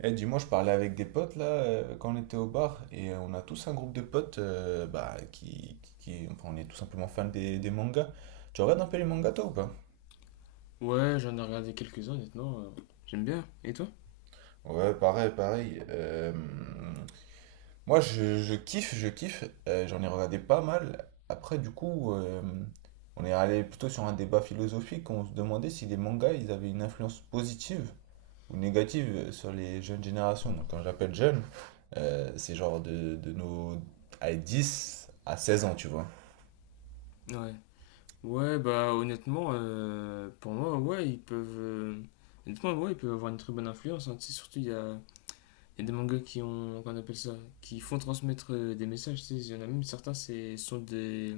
Eh, dis-moi, je parlais avec des potes là quand on était au bar et on a tous un groupe de potes bah, enfin, on est tout simplement fans des mangas. Tu regardes un peu les mangas toi ou pas? Ouais, j'en ai regardé quelques-uns, honnêtement. J'aime bien. Et toi? Ouais, pareil. Moi, je kiffe, je kiffe. J'en ai regardé pas mal. Après, du coup, on est allé plutôt sur un débat philosophique. On se demandait si les mangas, ils avaient une influence positive ou négative sur les jeunes générations. Donc quand j'appelle jeune, c'est genre de nos à 10 à 16 ans, tu vois. Ouais. Ouais, bah honnêtement, pour moi, ouais, ils peuvent. Honnêtement, ouais, ils peuvent avoir une très bonne influence, hein. Tu sais, surtout, il y a des mangas qui ont. Qu'on appelle ça? Qui font transmettre des messages. Tu sais, il y en a même certains, c'est sont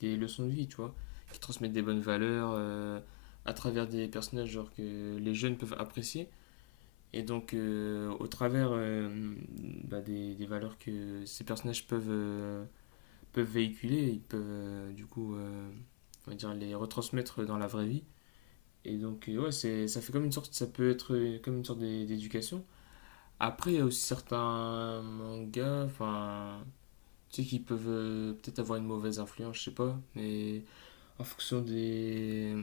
des leçons de vie, tu vois. Qui transmettent des bonnes valeurs à travers des personnages, genre que les jeunes peuvent apprécier. Et donc, au travers bah, des valeurs que ces personnages peuvent. Peuvent véhiculer, ils peuvent du coup, on va dire, les retransmettre dans la vraie vie. Et donc, ouais, c'est, ça fait comme une sorte, ça peut être comme une sorte d'éducation. Après, il y a aussi certains mangas, enfin, tu sais, qui peuvent peut-être avoir une mauvaise influence, je sais pas, mais en fonction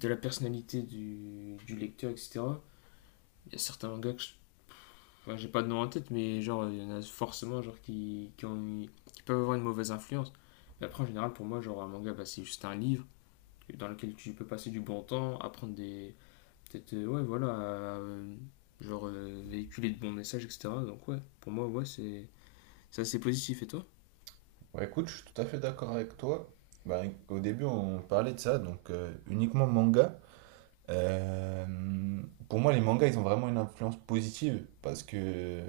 de la personnalité du lecteur, etc. Il y a certains mangas que je Enfin, j'ai pas de nom en tête, mais genre, il y en a forcément genre, qui peuvent avoir une mauvaise influence. Mais après, en général, pour moi, genre, un manga, bah, c'est juste un livre dans lequel tu peux passer du bon temps, apprendre des. Peut-être, ouais, voilà, euh, genre, véhiculer de bons messages, etc. Donc, ouais, pour moi, ouais, c'est assez positif. Et toi? Ouais, écoute, je suis tout à fait d'accord avec toi. Bah, au début, on parlait de ça, donc uniquement manga. Euh, pour moi, les mangas, ils ont vraiment une influence positive parce que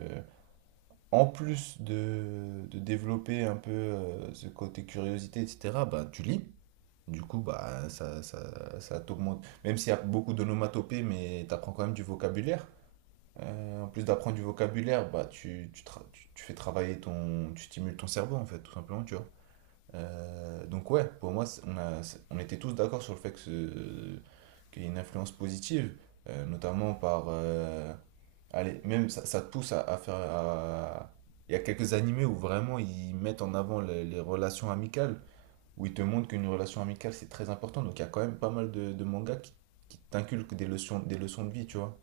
en plus de développer un peu ce côté curiosité, etc., bah, tu lis. Du coup, bah, ça t'augmente. Même s'il y a beaucoup d'onomatopées, mais tu apprends quand même du vocabulaire. En plus d'apprendre du vocabulaire, bah, tu fais travailler ton... Tu stimules ton cerveau, en fait, tout simplement, tu vois. Donc ouais, pour moi, on était tous d'accord sur le fait qu'il y a une influence positive, notamment par... allez, même ça, ça te pousse à faire... à- Il y a quelques animés où vraiment ils mettent en avant les relations amicales, où ils te montrent qu'une relation amicale c'est très important. Donc il y a quand même pas mal de mangas qui t'inculquent des leçons de vie, tu vois.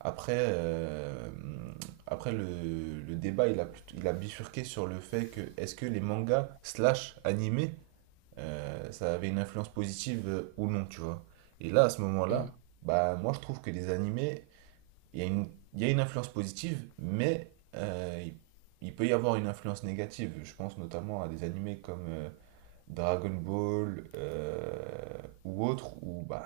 Après, après le débat, il a bifurqué sur le fait que est-ce que les mangas slash animés ça avait une influence positive ou non, tu vois. Et là, à ce Hmm. moment-là, bah moi je trouve que les animés, il y a une influence positive, mais il peut y avoir une influence négative. Je pense notamment à des animés comme Dragon Ball ou autres, où bah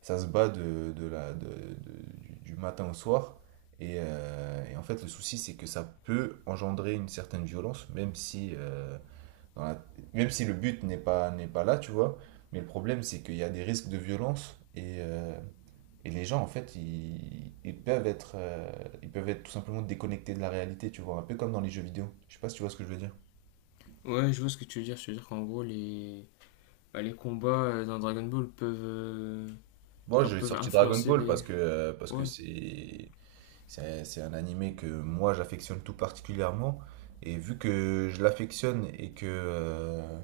ça se bat de la, de- du matin au soir. Et en fait, le souci, c'est que ça peut engendrer une certaine violence, même si dans la- même si le but n'est pas là, tu vois. Mais le problème, c'est qu'il y a des risques de violence et les gens, en fait, ils peuvent ils peuvent être tout simplement déconnectés de la réalité, tu vois. Un peu comme dans les jeux vidéo. Je sais pas si tu vois ce que je veux dire. Ouais, je vois ce que tu veux dire. Je veux dire qu'en gros, les, bah, les combats dans Dragon Ball peuvent, Bon, genre, j'ai peuvent sorti Dragon influencer Ball les. Parce que Ouais, c'est un animé que moi, j'affectionne tout particulièrement. Et vu que je l'affectionne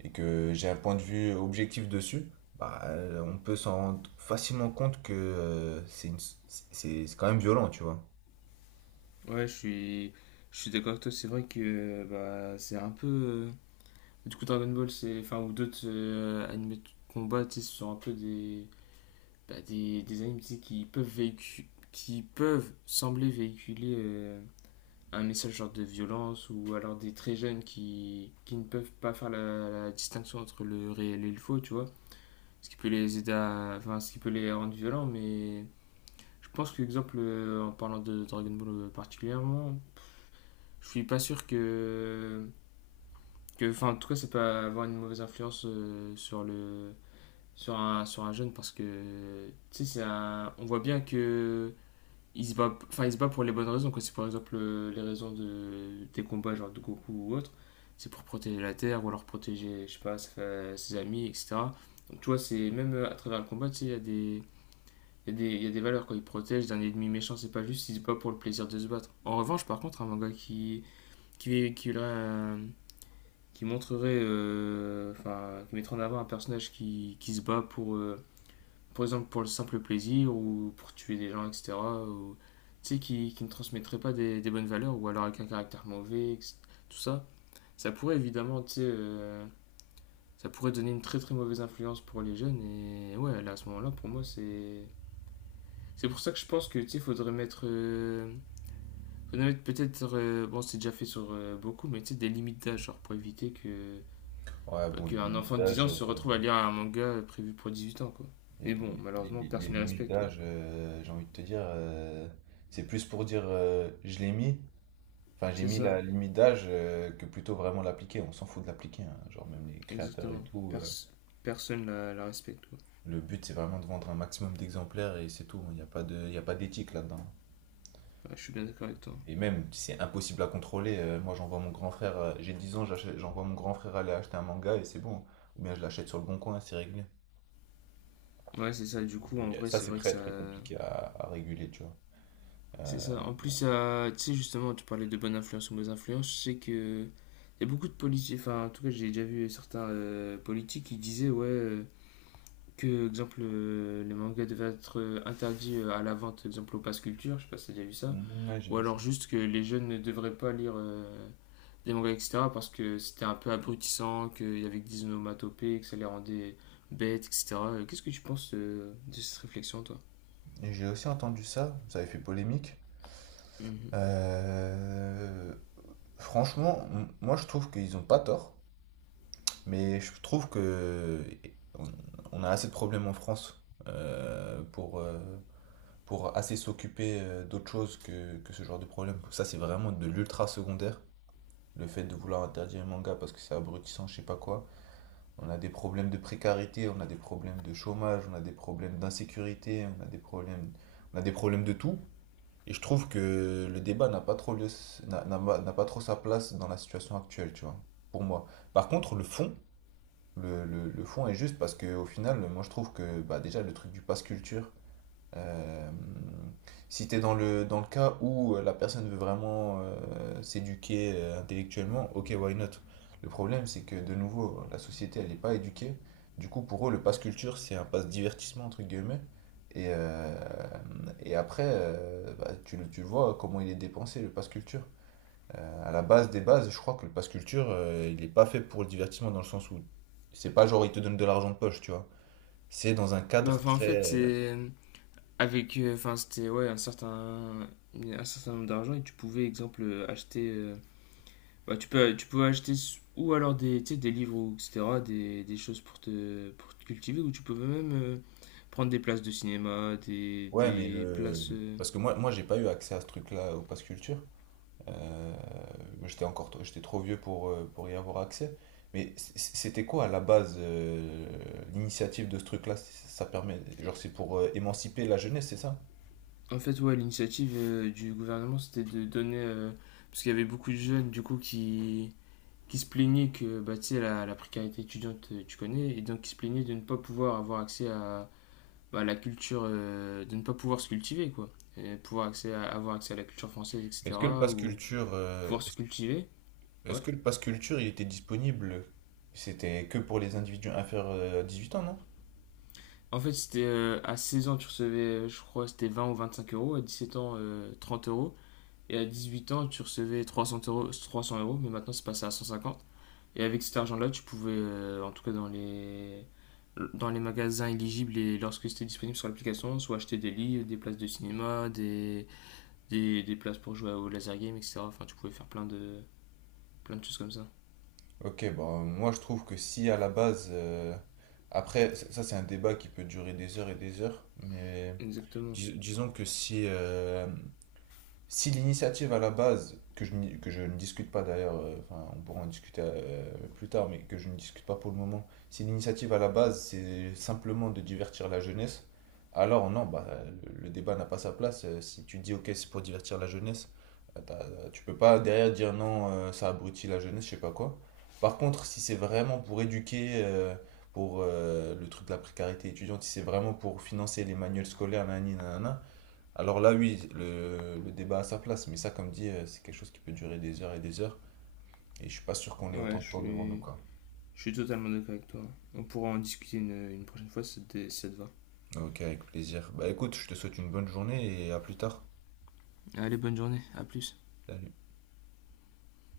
et que j'ai un point de vue objectif dessus, bah, on peut s'en rendre facilement compte que c'est quand même violent, tu vois. ouais, je suis d'accord avec toi. C'est vrai que bah, c'est un peu. Du coup, Dragon Ball, c'est. Enfin, ou d'autres animés de combat, tu sais, ce sont un peu des. Bah, des animés tu sais, qui peuvent véhicu- qui peuvent sembler véhiculer un message genre de violence ou alors des très jeunes qui ne peuvent pas faire la distinction entre le réel et le faux, tu vois. Ce qui peut les aider à. Enfin, ce qui peut les rendre violents, mais. Je pense que, exemple, en parlant de Dragon Ball particulièrement. Je suis pas sûr que. Que enfin, en tout cas, ça peut avoir une mauvaise influence sur le. Sur sur un jeune parce que tu sais c'est un- on voit bien que il se bat enfin il se bat pour les bonnes raisons quoi c'est par exemple les raisons de des combats genre de Goku ou autre c'est pour protéger la terre ou alors protéger je sais pas sa- ses amis etc donc tu vois c'est même à travers le combat tu sais il y a des il y a des valeurs quand il protège d'un ennemi méchant c'est pas juste il se bat pour le plaisir de se battre en revanche par contre un manga qui qui aurait qui montrerait, enfin, qui mettrait en avant un personnage qui se bat pour, par exemple, pour le simple plaisir ou pour tuer des gens, etc. Ou, tu sais, qui ne transmettrait pas des bonnes valeurs ou alors avec un caractère mauvais, etc., tout ça. Ça pourrait évidemment, tu sais, ça pourrait donner une très très mauvaise influence pour les jeunes. Et ouais, là, à ce moment-là, pour moi, c'est. C'est pour ça que je pense que, tu sais, faudrait mettre. Faudrait mettre peut-être. Bon, c'est déjà fait sur beaucoup, mais tu sais, des limites d'âge, genre pour éviter que Ouais, Pas bon, les qu'un limites enfant de 10 d'âge, ans se retrouve à lire un manga prévu pour 18 ans, quoi. Mais bon, malheureusement, les personne ne la limites respecte, quoi. d'âge, j'ai envie de te dire, c'est plus pour dire je l'ai mis, enfin j'ai C'est mis ça, la limite d'âge que plutôt vraiment l'appliquer. On s'en fout de l'appliquer, hein. Genre même les créateurs et exactement. tout. Pers- personne la respecte, quoi. Le but c'est vraiment de vendre un maximum d'exemplaires et c'est tout. Il n'y a pas il y a pas d'éthique là-dedans. Ouais, je suis bien d'accord avec toi. Et même, c'est impossible à contrôler. Moi, j'envoie mon grand frère, j'ai 10 ans, j'envoie mon grand frère aller acheter un manga et c'est bon. Ou bien je l'achète sur le bon coin, c'est réglé. Ouais, c'est ça, du coup, en vrai, Ça, c'est c'est vrai que très ça... très compliqué à réguler, tu vois. C'est ça. Euh, En plus, ça- tu sais, justement, tu parlais de bonne influence ou mauvaise influence, je sais que... Il y a beaucoup de politiques, enfin, en tout cas, j'ai déjà vu certains politiques qui disaient, ouais... Que, exemple, les mangas devaient être interdits à la vente, exemple, au passe culture, je sais pas si t'as déjà vu ça. mm, ouais, j'ai Ou vu ça. alors juste que les jeunes ne devraient pas lire des mangas, etc. parce que c'était un peu abrutissant, qu'il y avait que des onomatopées, que ça les rendait bêtes, etc. Qu'est-ce que tu penses de cette réflexion, toi? Et j'ai aussi entendu ça, ça avait fait polémique. Mhm. Euh, Franchement, moi, je trouve qu'ils ont pas tort, mais je trouve que on, on a assez de problèmes en France pour assez s'occuper d'autre chose que ce genre de problème. Ça, c'est vraiment de l'ultra secondaire. Le fait de vouloir interdire les mangas parce que c'est abrutissant, je sais pas quoi. On a des problèmes de précarité, on a des problèmes de chômage, on a des problèmes d'insécurité, on a des problèmes, on a des problèmes de tout. Et je trouve que le débat n'a pas trop lieu, n'a pas trop sa place dans la situation actuelle, tu vois, pour moi. Par contre, le fond, le fond est juste parce que au final, moi je trouve que bah, déjà le truc du pass culture, euh, si tu es dans le cas où la personne veut vraiment s'éduquer intellectuellement, ok, why not? Le problème, c'est que de nouveau, la société, elle n'est pas éduquée. Du coup, pour eux, le pass culture, c'est un pass divertissement, entre guillemets. Et, euh, et après, bah, tu le vois comment il est dépensé, le pass culture. À la base des bases, je crois que le pass culture, il n'est pas fait pour le divertissement dans le sens où c'est pas genre il te donne de l'argent de poche, tu vois. C'est dans un Bah, cadre enfin, en fait, très, euh, c'est avec, enfin, c'était ouais, un certain nombre d'argent et tu pouvais, exemple, acheter, bah, tu pouvais acheter ou alors des, tu sais, des livres ou etc., des choses pour te cultiver ou tu pouvais même prendre des places de cinéma, ouais, mais des le... places, Parce que moi, moi j'ai pas eu accès à ce truc-là au Pass Culture. Euh, j'étais trop vieux pour y avoir accès. Mais c'était quoi à la base l'initiative de ce truc-là? Ça permet... Genre c'est pour émanciper la jeunesse, c'est ça? En fait, ouais, l'initiative du gouvernement, c'était de donner. Parce qu'il y avait beaucoup de jeunes, du coup, qui se plaignaient que bah, tu sais, la précarité étudiante, tu connais, et donc qui se plaignaient de ne pas pouvoir avoir accès à la culture, de ne pas pouvoir se cultiver, quoi. Et pouvoir accès à- avoir accès à la culture française, Mais est-ce que le etc. Pass Ou Culture, pouvoir se cultiver. Ouais. est-ce que le Pass Culture il était disponible? C'était que pour les individus inférieurs à 18 ans, non? En fait, c'était à 16 ans, tu recevais, je crois, c'était 20 ou 25 euros. À 17 ans, 30 euros. Et à 18 ans, tu recevais 300 euros, 300 euros, mais maintenant c'est passé à 150. Et avec cet argent-là, tu pouvais, en tout cas dans les magasins éligibles et lorsque c'était disponible sur l'application, soit acheter des livres, des places de cinéma, des places pour jouer au laser game, etc. Enfin, tu pouvais faire plein plein de choses comme ça. Ok, bon, moi je trouve que si à la base... Après, ça, c'est un débat qui peut durer des heures et des heures, mais... Exactement. Disons que si, si l'initiative à la base, que je ne discute pas d'ailleurs, enfin, on pourra en discuter plus tard, mais que je ne discute pas pour le moment, si l'initiative à la base c'est simplement de divertir la jeunesse, alors non, bah, le débat n'a pas sa place. Si tu dis ok, c'est pour divertir la jeunesse, tu peux pas derrière dire non, ça abrutit la jeunesse, je sais pas quoi. Par contre, si c'est vraiment pour éduquer, pour le truc de la précarité étudiante, si c'est vraiment pour financer les manuels scolaires, nanani, nanana, alors là, oui, le débat a sa place, mais ça, comme dit, c'est quelque chose qui peut durer des heures, et je suis pas sûr qu'on ait Ouais, autant de temps devant nous, quoi. je suis totalement d'accord avec toi. On pourra en discuter une prochaine fois si ça te- si ça te va. Ok, avec plaisir. Bah écoute, je te souhaite une bonne journée et à plus tard. Allez, bonne journée. À plus. Salut.